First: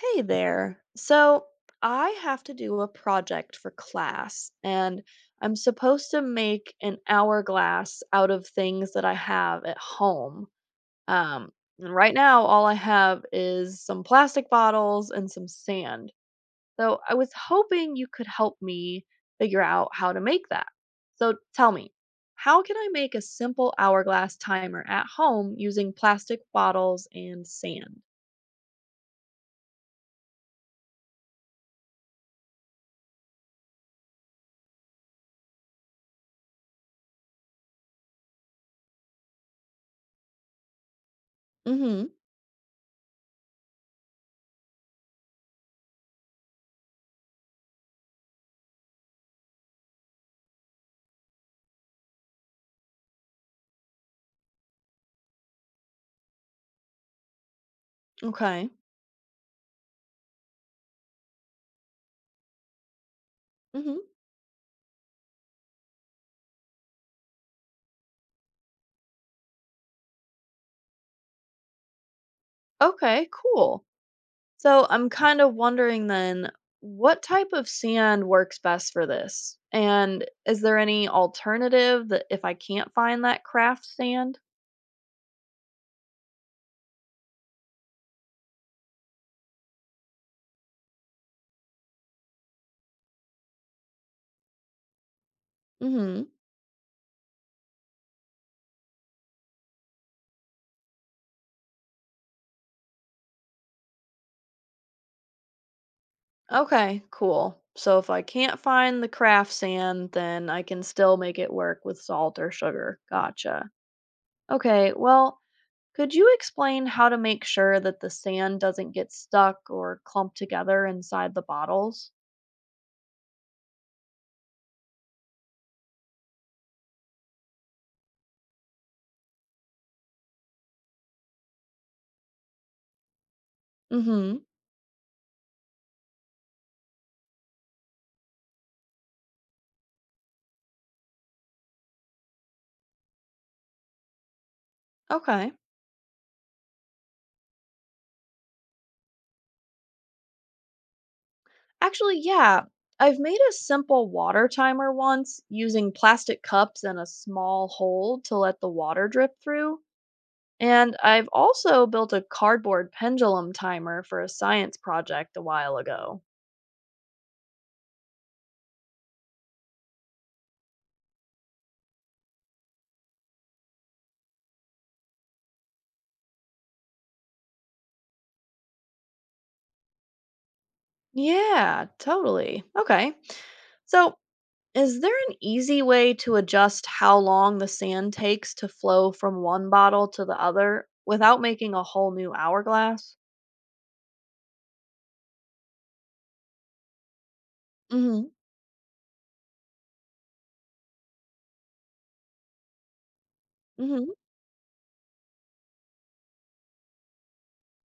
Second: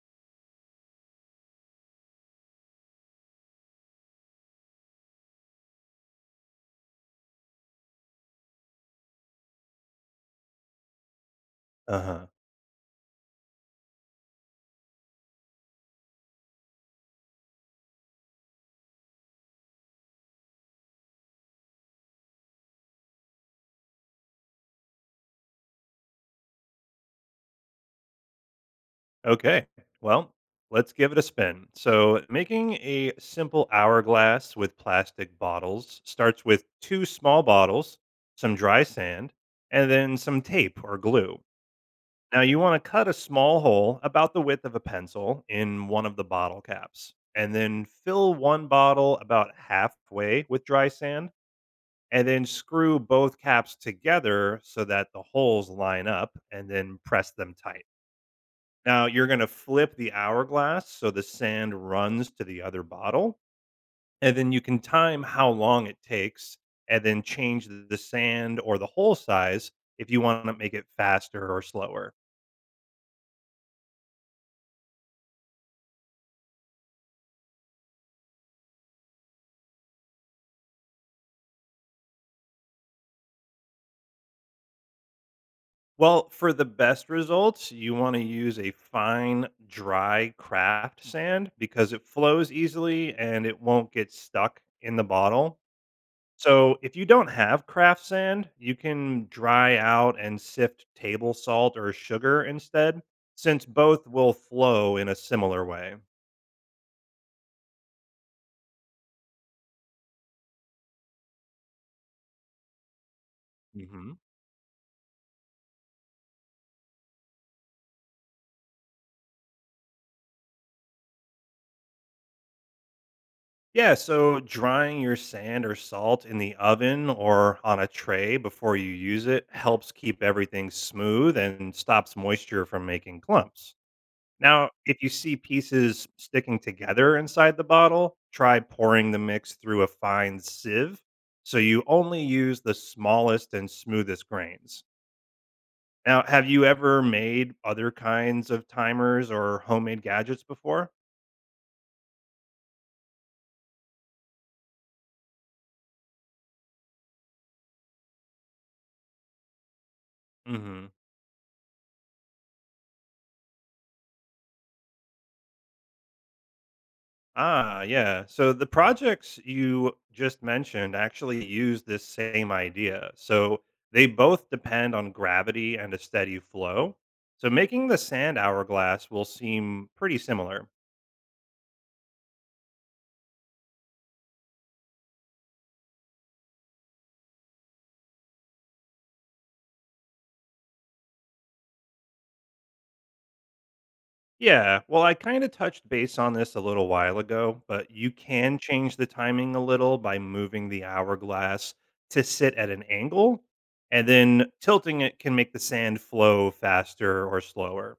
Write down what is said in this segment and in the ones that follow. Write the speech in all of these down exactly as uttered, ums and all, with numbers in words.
Hey there. So I have to do a project for class, and I'm supposed to make an hourglass out of things that I have at home. Um, and right Uh-huh. now, all I have is some plastic bottles and some sand. So I was hoping you could help me figure out how to make that. So tell me, how can I make a simple hourglass timer at home using plastic bottles and sand? Okay. Well, let's give it a spin. So, making a simple hourglass with plastic bottles starts with two small bottles, some dry sand, and then some tape or glue. Mm-hmm. Now, you want to cut a small hole about the width of a pencil in one of the bottle caps, and then fill one bottle about halfway with dry sand, and then screw both caps together so that the holes line up, and then press them tight. Okay. Now you're gonna flip the hourglass so the sand runs to the other bottle, Mm-hmm. and then you can time how long it takes and then change th the sand or the hole size if you wanna make it faster or slower. Okay, cool. So I'm kind of wondering then, what type of sand works best for this? And is there any alternative that if I can't find that craft sand? Well, for the best results, you wanna use a fine, dry craft sand because it flows easily and it won't get stuck in the bottle. Hmm. So, if you don't have craft sand, you can dry out and sift table salt or sugar instead, since both will flow in a similar way. Okay, cool. So if I can't find the craft sand, then I can still make it work with salt or sugar. Gotcha. hmm Okay, well, could you explain how to make sure that the sand doesn't get stuck or clumped together inside the bottles? Yeah, so drying your sand or salt in the oven or on a tray before you use it helps keep everything smooth and stops moisture from making clumps. Hmm. Now, if you see pieces sticking together inside the bottle, try pouring the mix through a fine sieve so you only use the smallest and smoothest grains. Okay. Now, have you ever made other kinds of timers or homemade gadgets before? Actually, yeah. I've made a simple water timer once using plastic cups and a small hole to let the water drip through. hmm And I've also built a cardboard pendulum timer for a science project a while ago. Ah, yeah. So the projects you just mentioned actually use this same idea. So they both depend on gravity and a steady flow. So making the sand hourglass will seem pretty similar. Yeah, totally. Okay. So, is there an easy way to adjust how long the sand takes to flow from one bottle to the other without making a whole new hourglass? Yeah, well, I kinda touched base on this a little while ago, but you Mm can change the timing a little by moving the hourglass to sit at an angle, hmm. Mm and hmm. then tilting it can make the sand flow faster or slower.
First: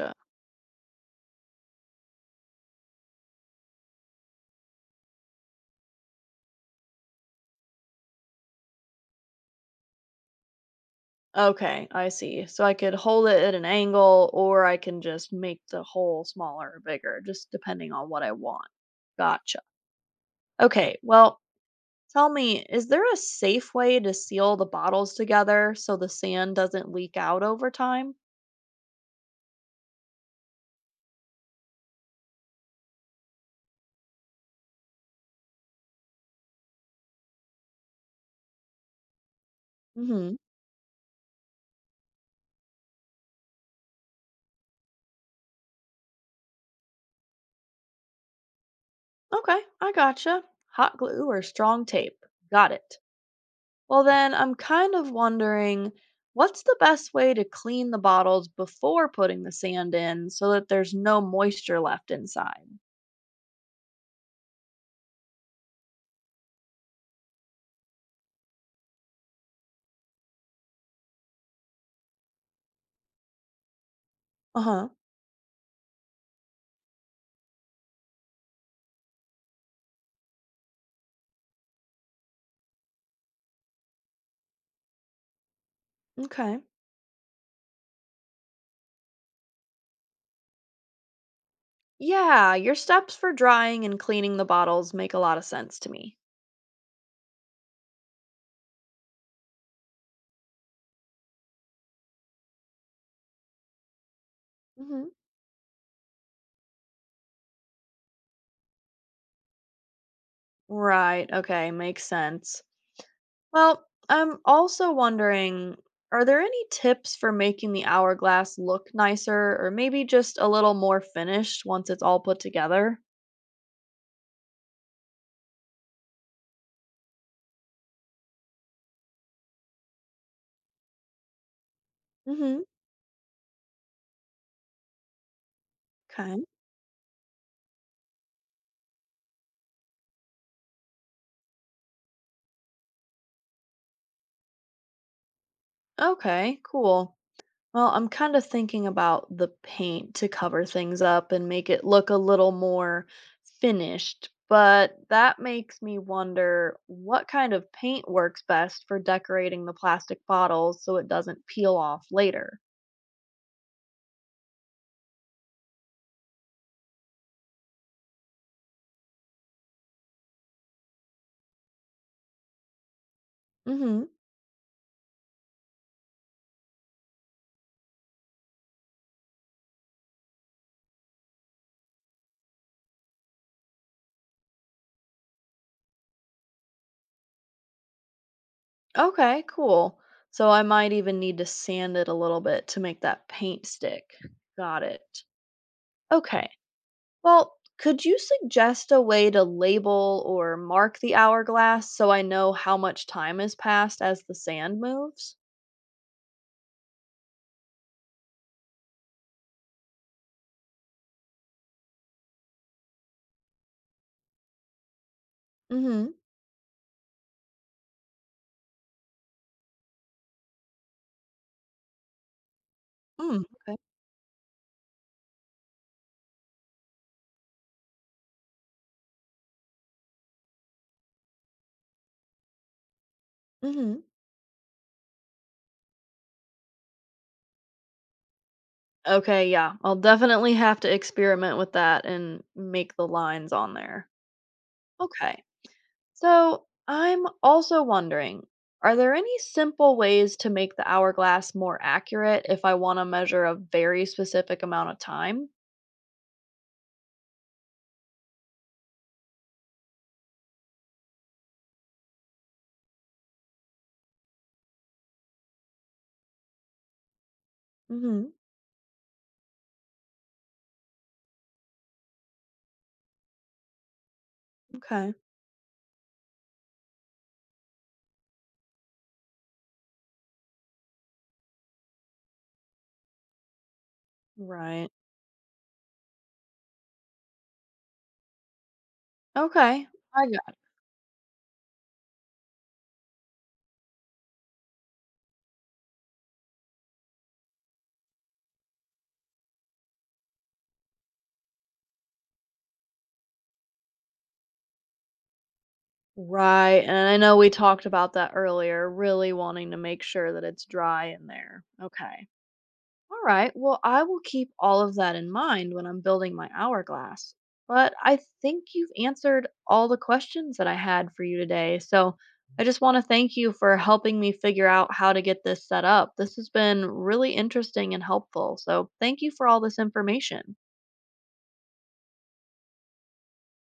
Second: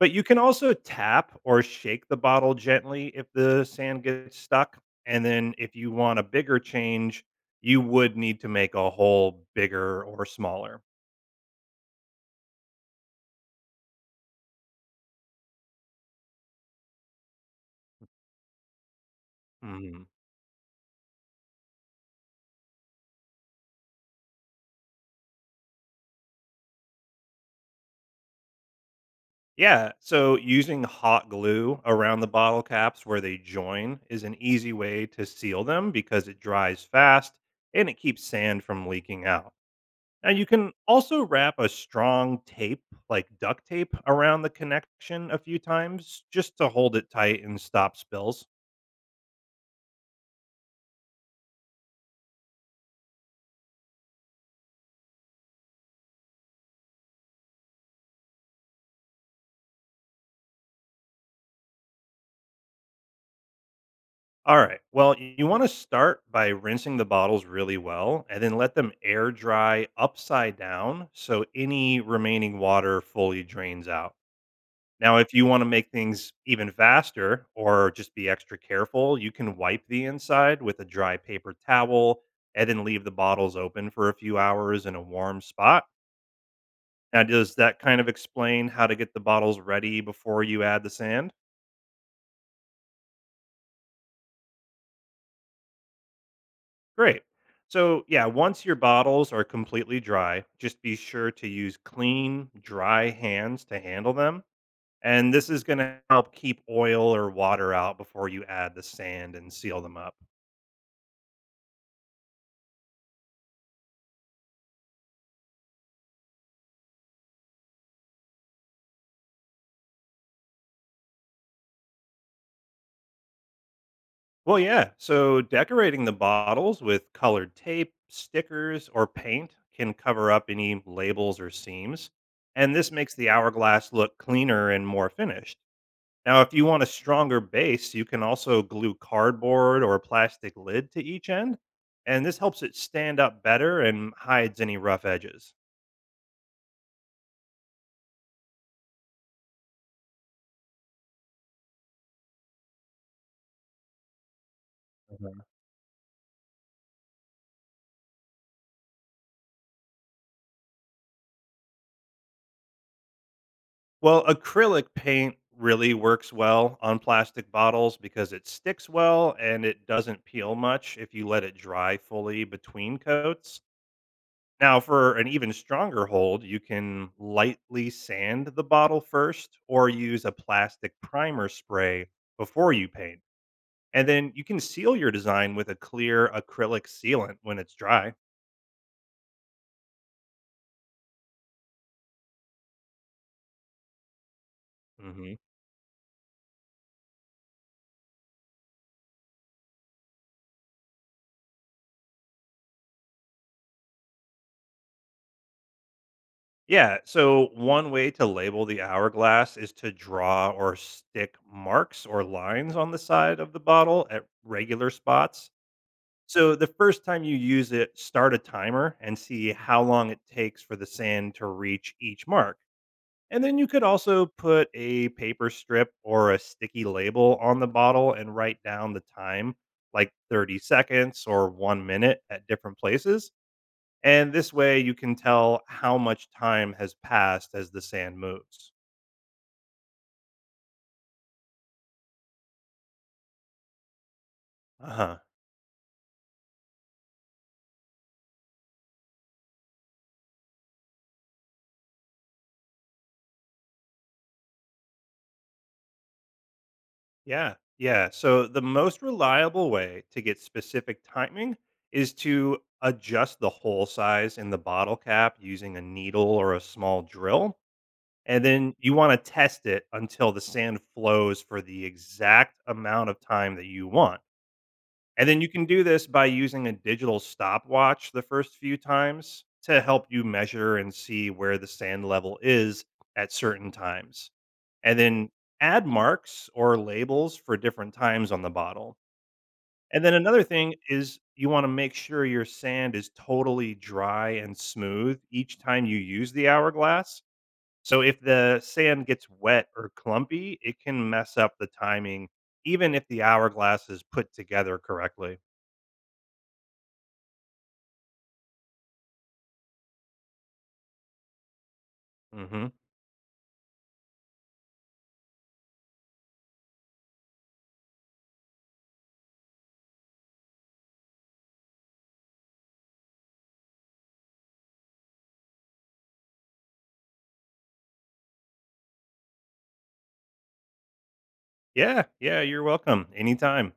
But you can also tap or shake the bottle gently if the sand gets stuck, and then if you want a bigger change, you would need to make a hole bigger or smaller. Okay, I see. So I could hold it at an angle or I can just make the hole smaller or bigger, just depending on what I want. Gotcha. Mhm. Okay, well, tell me, is there a safe way to seal the bottles together so the sand doesn't leak out over time? Yeah, so using hot glue around the bottle caps where they join is an easy way to seal them because it dries fast and it keeps sand from leaking out. Now, Hmm. you can also wrap a strong tape, like duct tape, around the connection a few times just to hold it tight and stop spills. Okay, I gotcha. Hot glue or strong tape. Got it. Well, then I'm kind of wondering what's the best way to clean the bottles before putting the sand in so that there's no moisture left inside? All right, well, y- you want to start by rinsing the bottles really well and then let them air dry upside down so any remaining water fully drains out. Uh-huh. Now, if you wanna make things even faster or just be extra careful, you can wipe the inside with a dry paper towel and then leave the bottles open for a few hours in a warm spot. Okay. Now, does that kind of explain how to get the bottles ready before you add the sand? Yeah, your steps for drying and cleaning the bottles make a lot of sense to me. Great. So, yeah, once your bottles are completely dry, just be sure to use clean, dry hands to handle them. Hmm. And this is going to help keep oil or water out before you add the sand and seal them up. Right. Okay. Makes sense. Well, I'm also wondering, are there any tips for making the hourglass look nicer or maybe just a little more finished once it's all put together? Well, yeah. So decorating the bottles with colored tape, stickers, or paint can cover up any labels or seams. Hmm. And this makes the hourglass look cleaner and more finished. Okay. Now, if you want a stronger base, you can also glue cardboard or a plastic lid to each end. And this helps it stand up better and hides any rough edges. Okay, cool. Well, I'm kind of thinking about the paint to cover things up and make it look a little more finished, but that makes me wonder what kind of paint works best for decorating the plastic bottles so it doesn't peel off later. Well, acrylic paint really works well on plastic bottles because it sticks well and it doesn't peel much if you let it dry fully between coats. Mhm. Now, for an even stronger hold, you can lightly sand the bottle first or use a plastic primer spray before you paint. And then you can seal your design with a clear acrylic sealant when it's dry. Okay, cool. So I might even need to sand it a little bit to make that paint stick. Got it. hmm Okay. Well, could you suggest a way to label or mark the hourglass so I know how much time has passed as the sand moves? Yeah. So one way to label the hourglass is to draw or stick marks or lines on the side of the bottle at regular spots. Mm-hmm. So the first time you use it, start a timer and see how long it takes for the sand to reach each mark. And Mm. then you Okay. could also put a paper strip or a sticky label on the bottle and write down the time, like thirty seconds or one minute at different places. Mm-hmm. And this way you can tell how much time has passed as the sand moves. Okay, yeah. I'll definitely have to experiment with that and make the lines on there. Uh-huh. Okay. So, I'm also wondering, are there any simple ways to make the hourglass more accurate if I want to measure a very specific amount of time? Yeah. Yeah. So the most reliable way to get specific timing is to adjust the hole size in the bottle cap using a needle or a small drill. Mm-hmm. And then you want to test it until the sand flows for the exact amount of time that you want. Okay. And then you can do this by using a digital stopwatch the first few times to help you measure and see where the sand level is at certain times. Right. And then add marks or labels for different times on the bottle. Okay. And then I another thing is you want to make sure your sand is totally dry and smooth each time you use the hourglass. So if the sand gets wet or clumpy, it can mess up the timing, even if the hourglass is put together correctly. Right, and I know we talked about that earlier, really wanting to make sure that it's dry in there. Okay. hmm All right. Well, I will keep all of that in mind when I'm building my hourglass. But I think you've answered all the questions that I had for you today. So I just want to thank you for helping me figure out how to get this set up. This has been really interesting and helpful. So thank you for all this information. Yeah, yeah, you're welcome. Anytime.